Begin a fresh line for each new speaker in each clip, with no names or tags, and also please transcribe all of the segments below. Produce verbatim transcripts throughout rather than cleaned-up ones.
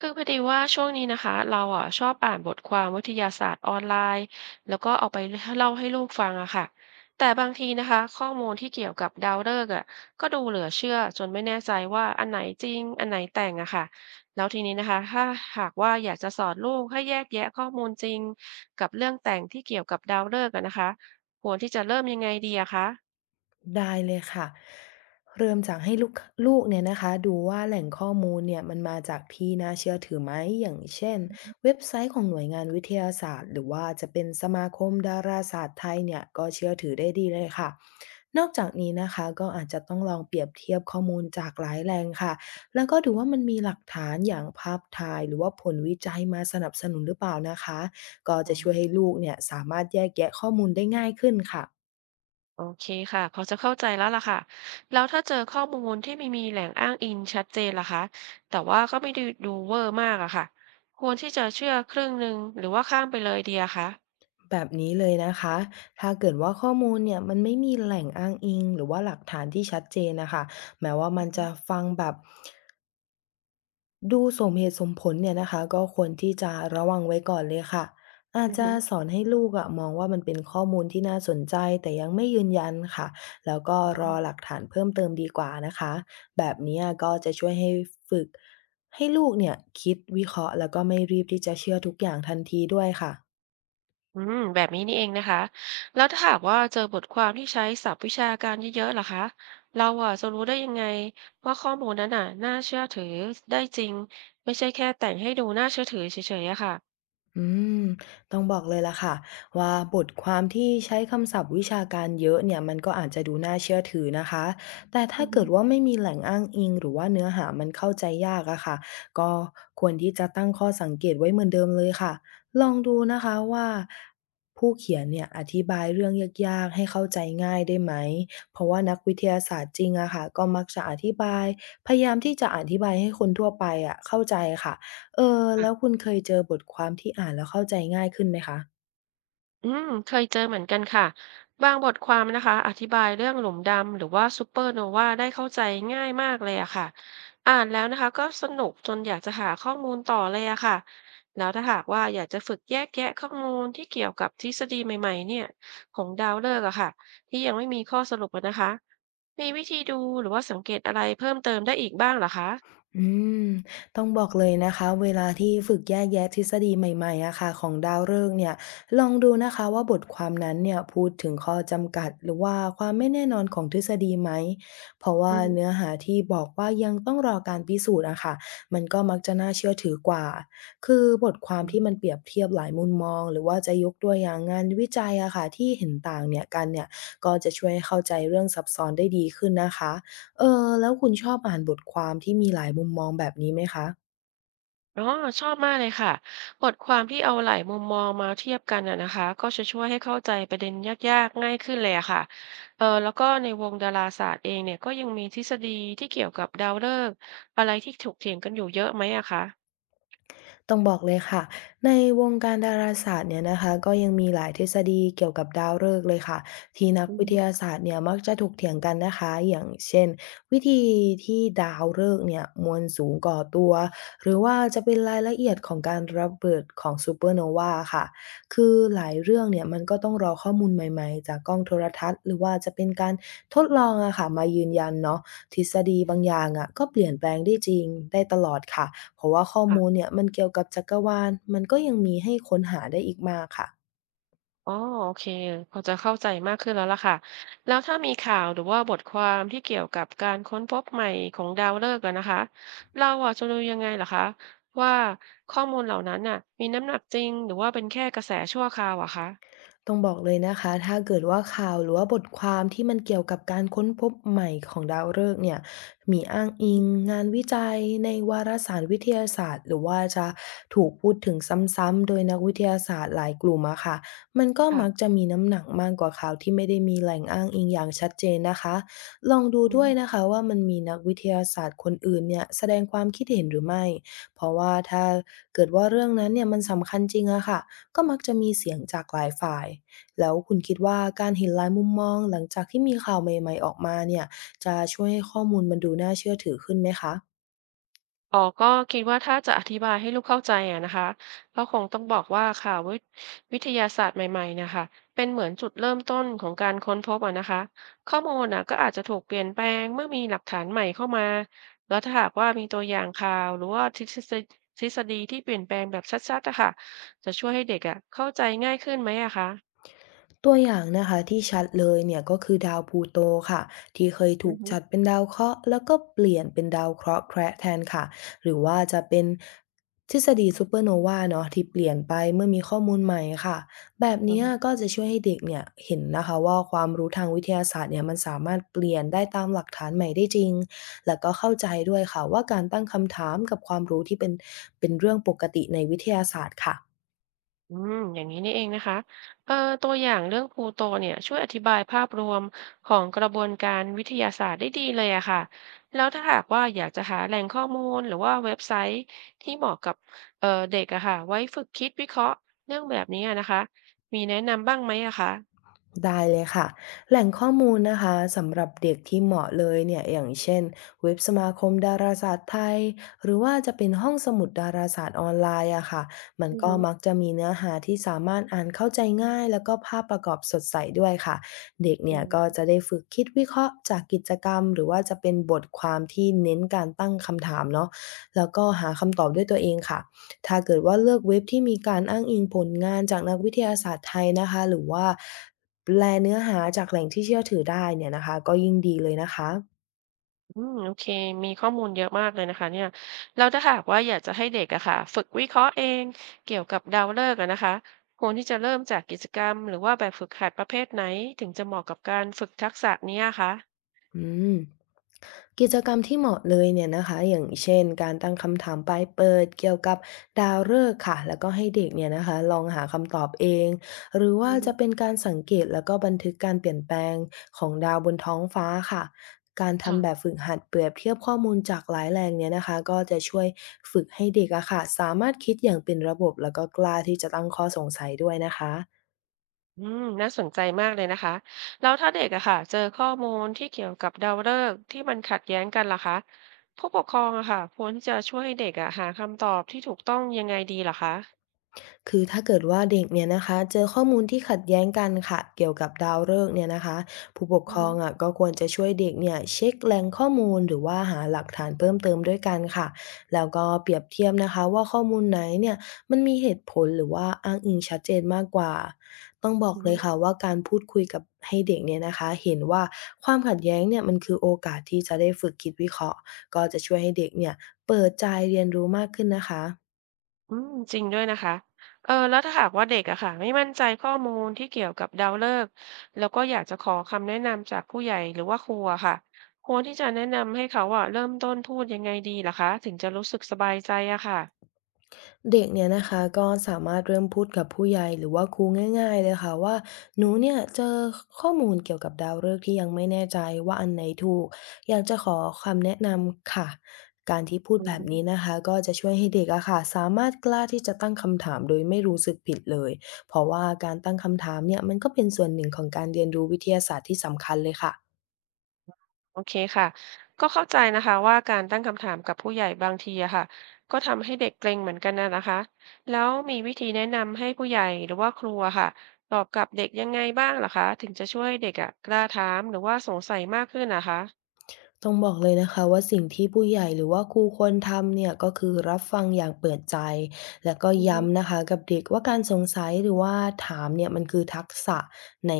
คือพอดีว่าช่วงนี้นะคะเราอ่ะชอบอ่านบทความวิทยาศาสตร์ออนไลน์แล้วก็เอาไปเล่าให้ลูกฟังอะค่ะแต่บางทีนะคะข้อมูลที่เกี่ยวกับดาวฤกษ์อะก็ดูเหลือเชื่อจนไม่แน่ใจว่าอันไหนจริงอันไหนแต่งอะค่ะแล้วทีนี้นะคะถ้าหากว่าอยากจะสอนลูกให้แยกแยะข้อมูลจริงกับเรื่องแต่งที่เกี่ยวกับดาวฤกษ์อะนะคะควรที่จะเริ่มยังไงดีอะคะ
ได้เลยค่ะเริ่มจากให้ลูกลูกเนี่ยนะคะดูว่าแหล่งข้อมูลเนี่ยมันมาจากที่น่าเชื่อถือไหมอย่างเช่นเว็บไซต์ของหน่วยงานวิทยาศาสตร์หรือว่าจะเป็นสมาคมดาราศาสตร์ไทยเนี่ยก็เชื่อถือได้ดีเลยค่ะนอกจากนี้นะคะก็อาจจะต้องลองเปรียบเทียบข้อมูลจากหลายแหล่งค่ะแล้วก็ดูว่ามันมีหลักฐานอย่างภาพถ่ายหรือว่าผลวิจัยมาสนับสนุนหรือเปล่านะคะก็
อื
จะช่วย
ม
ให้ลูกเนี่ยสามารถแยกแยะข้อมูลได้ง่ายขึ้นค่ะ
โอเคค่ะพอจะเข้าใจแล้วล่ะค่ะแล้วถ้าเจอข้อมูลที่ไม่มีแหล่งอ้างอิงชัดเจนล่ะคะแต่ว่าก็ไม่ได้ดูเวอร์มากอะค่ะควรที่จะเชื่อครึ่งหนึ่งหรือว่าข้ามไปเลยดีอะคะ
แบบนี้เลยนะคะ ถ้าเกิดว่าข้อมูลเนี่ยมันไม่มีแหล่งอ้างอิงหรือว่าหลักฐานที่ชัดเจนนะคะแม้ว่า
อื
มั
อ
น
ฮึ
จะฟังแบบดูสมเหตุสมผลเนี่ยนะคะก็ควรที่จะระวังไว้ก่อนเลยค่ะอาจ
อือ
จะ
ฮึ
สอนให้ลูกอะมองว่ามันเป็นข้อมูลที่น่าสนใจแต่ยังไม่ยืนยันค่ะแล้วก็
อื
รอ
ม
หลักฐานเพิ่มเติมดีกว่านะคะ แบบนี้ก็จะช่วยให้ฝึกให้ลูกเนี่ยคิดวิเคราะห์แล้วก็ไม่รีบที่จะเชื่อทุกอย่างทันทีด้วยค่ะ
อืมแบบนี้นี่เองนะคะแล้วถ้าหากว่าเจอบทความที่ใช้ศัพท์วิชาการเยอะๆล่ะคะเราอะจะรู้ได้ยังไงว่าข้อมูลนั้นน่ะน่าเชื่อถือได้จริงไม่ใช่แค่แต่งให้ดูน่าเชื่อถือเฉยๆอะค่ะ
อืมต้องบอกเลยล่ะค่ะว่าบทความที่ใช้คำศัพท์วิชาการเยอะเนี่ยมันก็อาจจะดูน่าเชื่อถือนะคะแต่ถ้า
อือฮึ
เกิดว่าไม่มีแหล่งอ้างอิงหรือว่าเนื้อหามันเข้าใจยากอะค่ะก็ควรที่จะตั้งข้อสังเกตไว้เหมือนเดิมเลยค่ะลองดูนะคะว่าผู้เขียนเนี่ยอธิบายเรื่องยากๆให้เข้าใจง่ายได้ไหมเพราะว่านักวิทยาศาสตร์จริงอะค่ะก็มักจะอธิบายพยายามที่จะอธิบายให้คนทั่วไปอะเข้าใจค่ะ เออแล้วคุณเคยเจอบทความที่อ่านแล้วเข้าใจง่ายขึ้นไหมคะ
อืมเคยเจอเหมือนกันค่ะบางบทความนะคะอธิบายเรื่องหลุมดำหรือว่าซูเปอร์โนวาได้เข้าใจง่ายมากเลยอะค่ะอ่านแล้วนะคะก็สนุกจนอยากจะหาข้อมูลต่อเลยอะค่ะแล้วถ้าหากว่าอยากจะฝึกแยกแยะข้อมูลที่เกี่ยวกับทฤษฎีใหม่ๆเนี่ยของดาวฤกษ์อะค่ะที่ยังไม่มีข้อสรุปอะนะคะมีวิธีดูหรือว่าสังเกตอะไรเพิ่มเติมได้อีกบ้างเหรอคะ
อืมต้องบอกเลยนะคะเวลาที่ฝึกแยกแยะทฤษฎีใหม่ๆอะค่ะของดาวฤกษ์เนี่ยลองดูนะคะว่าบทความนั้นเนี่ยพูดถึงข้อจำกัดหรือว่าความไม่แน่นอนของทฤษฎีไหมเพราะว่าเนื้
อื
อหาที่บอกว่ายังต้องรอการพิสูจน์อะค่ะมันก็มักจะน่าเชื่อถือกว่าคือบทความที่มัน
ม
เปรียบเทียบหลายมุมมองหรือว่าจะยกตัวอย่างงานวิจัยอะค่ะที่เห็นต่างเนี่ยกันเนี่ยก็จะช่วยให้เข้าใจเรื่องซับซ้อนได้ดีขึ้นนะคะ เออแล้วคุณชอบอ่านบทความที่มีหลายมุมมองแบบนี้ไหมคะ
อ๋อชอบมากเลยค่ะบทความที่เอาหลายมุมมองมาเทียบกันน่ะนะคะก็จะช่วยให้เข้าใจประเด็นยากๆง่ายขึ้นเลยอะค่ะเออแล้วก็ในวงดาราศาสตร์เองเนี่ยก็ยังมีทฤษฎีที่เกี่ยวกับดาวฤกษ์อะไรที่ถกเถียงกันอยู่เยอะไหมอะคะ
ต้องบอกเลยค่ะในวงการดาราศาสตร์เนี่ยนะคะก็ยังมีหลายทฤษฎีเกี่ยวกับดาวฤกษ์เลยค่ะที่นัก
อือ
วิ
ฮึ
ทยาศาสตร์เนี่ยมักจะถกเถียงกันนะคะอย่างเช่นวิธีที่ดาวฤกษ์เนี่ยมวลสูงก่อตัวหรือว่าจะเป็นรายละเอียดของการระเบิดของซูเปอร์โนวาค่ะคือหลายเรื่องเนี่ยมันก็ต้องรอข้อมูลใหม่ๆจากกล้องโทรทัศน์หรือว่าจะเป็นการทดลองอะค่ะมายืนยันเนาะทฤษฎีบางอย่างอะก็เปลี่ยนแปลงได้จริงได้ตลอดค่ะ เพราะว่าข้อ
ค่ะ
มูลเนี่ยมันเกี่ยวกับจักรวาลมันก็ยังมีให้ค้นหาได้อีกมากค่ะ
อ๋อโอเคพอจะเข้าใจมากขึ้นแล้วล่ะค่ะแล้วถ้ามีข่าวหรือว่าบทความที่เกี่ยวกับการค้นพบใหม่ของดาวฤกษ์อะนะคะเราอะจะดูยังไงล่ะคะว่าข้อมูลเหล่านั้นน่ะมีน้ำหนักจริงหรือว่าเป็นแค่กระแสชั่วคราวอะคะ
ต้องบอกเลยนะคะถ้าเกิดว่าข่าวหรือว่าบทความที่มันเกี่ยวกับการค้นพบใหม่ของดาวฤกษ์เนี่ยมีอ้างอิ
อื
ง
อ
งานวิจัยในวารสารวิทยาศาสตร์หรือว่าจะถูกพูดถึงซ้ำๆโดยนักวิทยาศาสตร์หลายกลุ่มอะค่ะมันก็มัก
ค่ะ
จะมีน้ำหนักมากกว่าข่าวที่ไม่ได้มีแหล่งอ้างอิงอย่างชัดเจนนะคะลองดู
อื
ด้วย
ม
นะคะว่ามันมีนักวิทยาศาสตร์คนอื่นเนี่ยแสดงความคิดเห็นหรือไม่เพราะว่าถ้าเกิดว่าเรื่องนั้นเนี่ยมันสำคัญจริงอะค่ะ ก็มักจะมีเสียงจากหลายฝ่าย แล้วคุณคิดว่าการเห็นหลายมุมมองหลังจากที่มีข่าวใหม่ๆออกมาเนี่ยจะช่วยให้ข้อมูลมันดูน่าเชื่อถือขึ้นไหมคะ
อ๋อก็คิดว่าถ้าจะอธิบายให้ลูกเข้าใจอะนะคะก็คงต้องบอกว่าค่ะวิทวิทยาศาสตร์ใหม่ๆเนะยคะเป็นเหมือนจุดเริ่มต้นของการค้นพบอะนะคะข้อมูลน่ะก็อาจจะถูกเปลี่ยนแปลงเมื่อมีหลักฐานใหม่เข้ามาแล้วถ้าหากว่ามีตัวอย่างข่าวหรือว่าทฤษฎีทฤษฎีที่เปลี่ยนแปลงแบบชัดๆอะค่ะจะช่วยให้เด็กอะเข้าใจง่ายขึ้นไหมอะคะ
ตัวอย่างนะคะที่ชัดเลยเนี่ยก็คือดาวพลูโตค่ะที่เคย
อื
ถู
อ
ก
ฮ
จัดเป็นดาวเคราะห์แล้วก็เปลี่ยนเป็นดาวเคราะห์แคระแทนค่ะหรือว่าจะเป็นทฤษฎีซูเปอร์โนวาเนาะที่เปลี่ยนไปเมื่อมีข้อมูลใหม่ค่ะแบบ
ึ
เนี้ยก็จะช่วยให้เด็กเนี่ยเห็นนะคะว่าความรู้ทางวิทยาศาสตร์เนี่ยมันสามารถเปลี่ยนได้ตามหลักฐานใหม่ได้จริงแล้วก็เข้าใจด้วยค่ะว่าการตั้งคำถามกับความรู้ที่เป็นเป็นเรื่องปกติในวิทยาศาสตร์ค่ะ
อืมอย่างนี้นี่เองนะคะเอ่อตัวอย่างเรื่องพลูโตเนี่ยช่วยอธิบายภาพรวมของกระบวนการวิทยาศาสตร์ได้ดีเลยอะค่ะแล้วถ้าหากว่าอยากจะหาแหล่งข้อมูลหรือว่าเว็บไซต์ที่เหมาะกับเอ่อเด็กอะค่ะไว้ฝึกคิดวิเคราะห์เรื่องแบบนี้อะนะคะมีแนะนำบ้างไหมอะคะ
ได้เลยค่ะแหล่งข้อมูลนะคะสำหรับเด็กที่เหมาะเลยเนี่ยอย่างเช่นเว็บสมาคมดาราศาสตร์ไทยหรือว่าจะเป็นห้องสมุดดาราศาสตร์ออนไลน์อะค่ะมัน
อือ
ก็
ฮึ
มักจะมีเนื้อหาที่สามารถอ่านเข้าใจง่ายแล้วก็ภาพประกอบสดใสด้วยค่ะเด็ก
อื
เนี่ยก็
ม
จะได้ฝึกคิดวิเคราะห์จากกิจกรรมหรือว่าจะเป็นบทความที่เน้นการตั้งคำถามเนาะแล้วก็หาคำตอบด้วยตัวเองค่ะถ้าเกิดว่าเลือกเว็บที่มีการอ้างอิงผลงานจากนักวิทยาศาสตร์ไทยนะคะหรือว่า แปลเนื้อหาจากแหล่งที่เชื่อถือได้เนี่ยนะคะก็ยิ่งดีเลยนะคะ
อืมโอเคมีข้อมูลเยอะมากเลยนะคะเนี่ยแล้วถ้าหากว่าอยากจะให้เด็กอะค่ะฝึกวิเคราะห์เองเกี่ยวกับดาวฤกษ์อะนะคะควรที่จะเริ่มจากกิจกรรมหรือว่าแบบฝึกหัดประเภทไหนถึงจะเหมาะกับการฝึกทักษะเนี้ยคะ
อืมกิจกรรมที่เหมาะเลยเนี่ยนะคะอย่างเช่นการตั้งคำถามปลายเปิดเกี่ยวกับดาวฤกษ์ค่ะแล้วก็ให้เด็กเนี่ยนะคะลองหาคำตอบเองหรือ
อื
ว่าจะ
ม
เป็นการสังเกตแล้วก็บันทึกการเปลี่ยนแปลงของดาวบนท้องฟ้าค่ะการ
ค่ะ
ทำแบบฝึกหัดเปรียบเทียบข้อมูลจากหลายแหล่งเนี่ยนะคะก็จะช่วยฝึกให้เด็กอะค่ะสามารถคิดอย่างเป็นระบบแล้วก็กล้าที่จะตั้งข้อสงสัยด้วยนะคะ
อืมน่าสนใจมากเลยนะคะแล้วถ้าเด็กอะค่ะเจอข้อมูลที่เกี่ยวกับดาวฤกษ์ที่มันขัดแย้งกันล่ะคะผู้ปกครองอะค่ะควรที่จะช่วยให้เด็กอะหาคำตอบที่ถูกต้องยังไงดีล่ะคะ
คือถ้าเกิดว่าเด็กเนี่ยนะคะเจอข้อมูลที่ขัดแย้งกันค่ะเกี่ยวกับดาวฤกษ์เนี่ยนะคะผู้ปกครอง
อื
อ่ะก็ควรจะช่วยเด็กเนี่ยเช็คแหล่งข้อมูลหรือว่าหาหลักฐานเพิ่มเติมด้วยกันค่ะแล้วก็เปรียบเทียบนะคะว่าข้อมูลไหนเนี่ยมันมีเหตุผลหรือว่าอ้างอิงชัดเจนมากกว่าต้องบอกเลย
ม
ค่ะว่าการพูดคุยกับให้เด็กเนี่ยนะคะเห็นว่าความขัดแย้งเนี่ยมันคือโอกาสที่จะได้ฝึกคิดวิเคราะห์ก็จะช่วยให้เด็กเนี่ยเปิดใจเรียนรู้มากขึ้นนะคะ
อืมจริงด้วยนะคะเออแล้วถ้าหากว่าเด็กอะค่ะไม่มั่นใจข้อมูลที่เกี่ยวกับดาวฤกษ์แล้วก็อยากจะขอคำแนะนำจากผู้ใหญ่หรือว่าครูอะค่ะควรที่จะแนะนำให้เขาอะเริ่มต้นพูดยังไงดีล่ะคะถึงจะรู้สึกสบายใจอะค่ะ
เด็กเนี่ยนะคะก็สามารถเริ่มพูดกับผู้ใหญ่หรือว่าครูง่ายๆเลยค่ะว่าหนูเนี่ยเจอข้อมูลเกี่ยวกับดาวฤกษ์ที่ยังไม่แน่ใจว่าอันไหนถูกอยากจะขอคำแนะนำค่ะการที่พูด
อื
แบบนี้
ม
นะคะก็จะช่วยให้เด็กอะค่ะสามารถกล้าที่จะตั้งคำถามโดยไม่รู้สึกผิดเลยเพราะว่าการตั้งคำถามเนี่ยมันก็เป็นส่วนหนึ่งของการเรียนรู้วิทยาศาสตร์ที่สำคัญเลยค่ะ
โอเคค่ะก็เข้าใจนะคะว่าการตั้งคำถามกับผู้ใหญ่บางทีอะค่ะก็ทำให้เด็กเกรงเหมือนกันนะนะคะแล้วมีวิธีแนะนำให้ผู้ใหญ่หรือว่าครูอะค่ะตอบกลับเด็กยังไงบ้างเหรอคะถึงจะช่วยให้เด็กอะกล้าถามหรือว่าสงสัยมากขึ้นนะคะ
ต้องบอกเลยนะคะว่าสิ่งที่ผู้ใหญ่หรือว่าครูควรทำเนี่ยก็คือรับฟังอย่างเปิดใจแล้วก็
อือฮึ
ย้ำนะคะกับเด็กว่าการสงสัยหรือว่าถามเนี่ยมันคือทักษะใน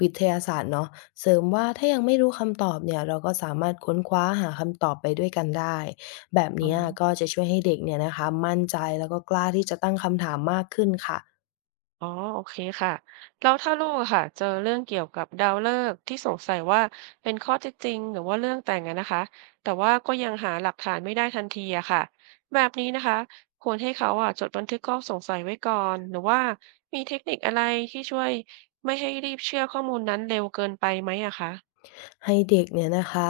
วิทยาศาสตร์เนาะเสริมว่าถ้ายังไม่รู้คำตอบเนี่ยเราก็สามารถค้นคว้าหาคำตอบไปด้วยกันได้แบบ
อ๋อ
เนี้ยก็จะช่วยให้เด็กเนี่ยนะคะมั่นใจแล้วก็กล้าที่จะตั้งคำถามมากขึ้นค่ะ
อ๋อโอเคค่ะแล้วถ้าลูกอะค่ะเจอเรื่องเกี่ยวกับดาวฤกษ์ที่สงสัยว่าเป็นข้อเท็จจริงหรือว่าเรื่องแต่งอะนะคะแต่ว่าก็ยังหาหลักฐานไม่ได้ทันทีอะค่ะแบบนี้นะคะควรให้เขาอะจดบันทึกข้อสงสัยไว้ก่อนหรือว่ามีเทคนิคอะไรที่ช่วยไม่ให้รีบเชื่อข้อมูลนั้นเร็วเกินไปไหมอะคะ
ให้เด็กเนี่ยนะคะ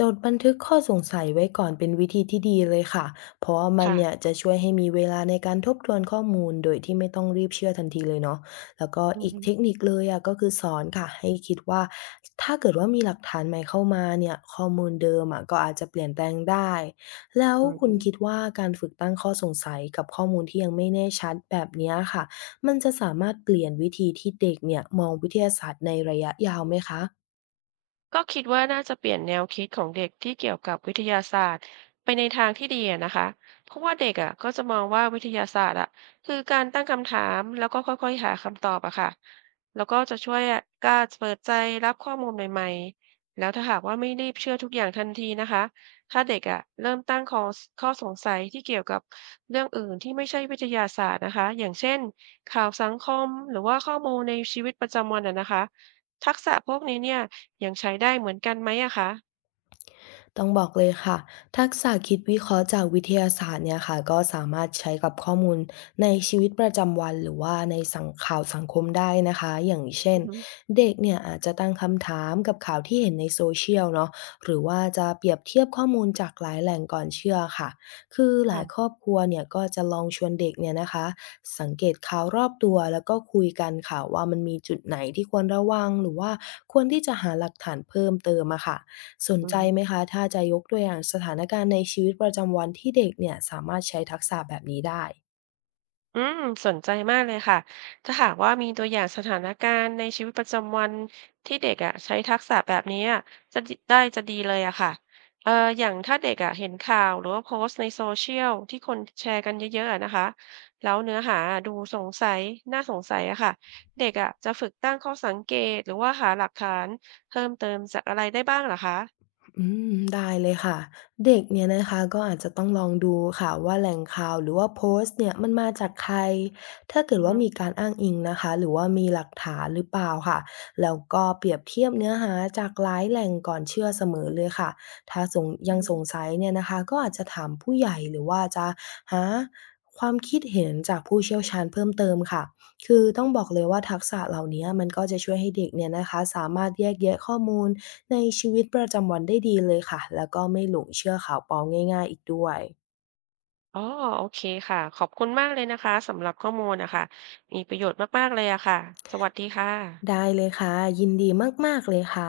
จดบันทึกข้อสงสัยไว้ก่อนเป็นวิธีที่ดีเลยค่ะเพราะว่ามัน
ค่ะ
เนี่ยจะช่วยให้มีเวลาในการทบทวนข้อมูลโดยที่ไม่ต้องรีบเชื่อทันทีเลยเนาะแล้วก็
อือ
อีก
ฮึ
เทคนิคเลยอะก็คือสอนค่ะให้คิดว่าถ้าเกิดว่ามีหลักฐานใหม่เข้ามาเนี่ยข้อมูลเดิมอะก็อาจจะเปลี่ยนแปลงได้แล้ว
อื
คุณคิ
ม
ดว่าการฝึกตั้งข้อสงสัยกับข้อมูลที่ยังไม่แน่ชัดแบบเนี้ยค่ะมันจะสามารถเปลี่ยนวิธีที่เด็กเนี่ยมองวิทยาศาสตร์ในระยะยาวไหมคะ
ก็คิดว่าน่าจะเปลี่ยนแนวคิดของเด็กที่เกี่ยวกับวิทยาศาสตร์ไปในทางที่ดีอะนะคะเพราะว่าเด็กอ่ะก็จะมองว่าวิทยาศาสตร์อ่ะคือการตั้งคำถามแล้วก็ค่อยๆหาคำตอบอะค่ะแล้วก็จะช่วยกล้าเปิดใจรับข้อมูลใหม่ๆแล้วถ้าหากว่าไม่รีบเชื่อทุกอย่างทันทีนะคะถ้าเด็กอ่ะเริ่มตั้งข้อข้อสงสัยที่เกี่ยวกับเรื่องอื่นที่ไม่ใช่วิทยาศาสตร์นะคะอย่างเช่นข่าวสังคมหรือว่าข้อมูลในชีวิตประจำวันอะนะคะ ทักษะพวกนี้เนี่ยยังใช้ได้เหมือนกันไหมอะคะ
ต้องบอกเลยค่ะทักษะคิดวิเคราะห์จากวิทยาศาสตร์เนี่ยค่ะก็สามารถใช้กับข้อมูลในชีวิตประจำวันหรือว่าในสังข่าวสังคมได้นะคะอย่างเช่
อื
น
อฮึ
เด็กเนี่ยอาจจะตั้งคำถามกับข่าวที่เห็นในโซเชียลเนาะหรือว่าจะเปรียบเทียบข้อมูลจากหลายแหล่งก่อนเชื่อค่ะคือหลายค
ค่ะ
รอบครัวเนี่ยก็จะลองชวนเด็กเนี่ยนะคะสังเกตข่าวรอบตัวแล้วก็คุยกันค่ะว่ามันมีจุดไหนที่ควรระวังหรือว่าควรที่จะหาหลักฐานเพิ่มเติมอะค่ะ สน
อือ
ใจ
ฮึ
ไหมคะถ้าจะยกตัวอย่างสถานการณ์ในชีวิตประจำวันที่เด็กเนี่ยสามารถใช้ทักษะแบบนี้ได้
อืมสนใจมากเลยค่ะ ถ้าหากว่ามีตัวอย่างสถานการณ์ในชีวิตประจำวันที่เด็กอะใช้ทักษะแบบนี้อะจะดได้จะดีเลยอะค่ะเอ่ออย่างถ้าเด็กอะเห็นข่าวหรือว่าโพสต์ในโซเชียลที่คนแชร์กันเยอะๆอะนะคะแล้วเนื้อหาดูสงสัยน่าสงสัยอะค่ะเด็กอะจะฝึกตั้งข้อสังเกตหรือว่าหาหลักฐานเพิ่มเติมจากอะไรได้บ้างเหรอคะ
อืมได้เลยค่ะเด็กเนี่ยนะคะก็อาจจะต้องลองดูค่ะว่าแหล่งข่าวหรือว่าโพสต์เนี่ยมันมาจากใครถ้าเกิ
อื
ด
อฮ
ว่ามีการอ้างอิงนะคะหรือว่ามีหลักฐานหรือเปล่าค่ะแล้วก็เปรียบเทียบเนื้อหาจากหลายแหล่งก่อนเชื่อเสมอเลยค่ะถ้าสงยังสง
ึ
สัยเนี่ยนะคะก็อาจจะถามผู้ใหญ่หรือว่าจะหาความคิดเห็นจากผู้เชี่ยวชาญเพิ่มเติมค่ะคือต้องบอกเลยว่าทักษะเหล่านี้มันก็จะช่วยให้เด็กเนี่ยนะคะสามารถแยกแยะข้อมูล ในชีวิตประจำวันได้ดีเลยค่ะ แล้วก็ไม่หลงเชื่อข่าวปลอมง่ายๆอีกด้วย
อ๋อโอเคค่ะขอบคุณมากเลยนะคะสำหรับข้อมูลนะคะมีประโยชน์มากๆเลยอะค่ะสวัสดีค่ะ
ได้เลยค่ะ ยินดีมากๆเลยค่ะ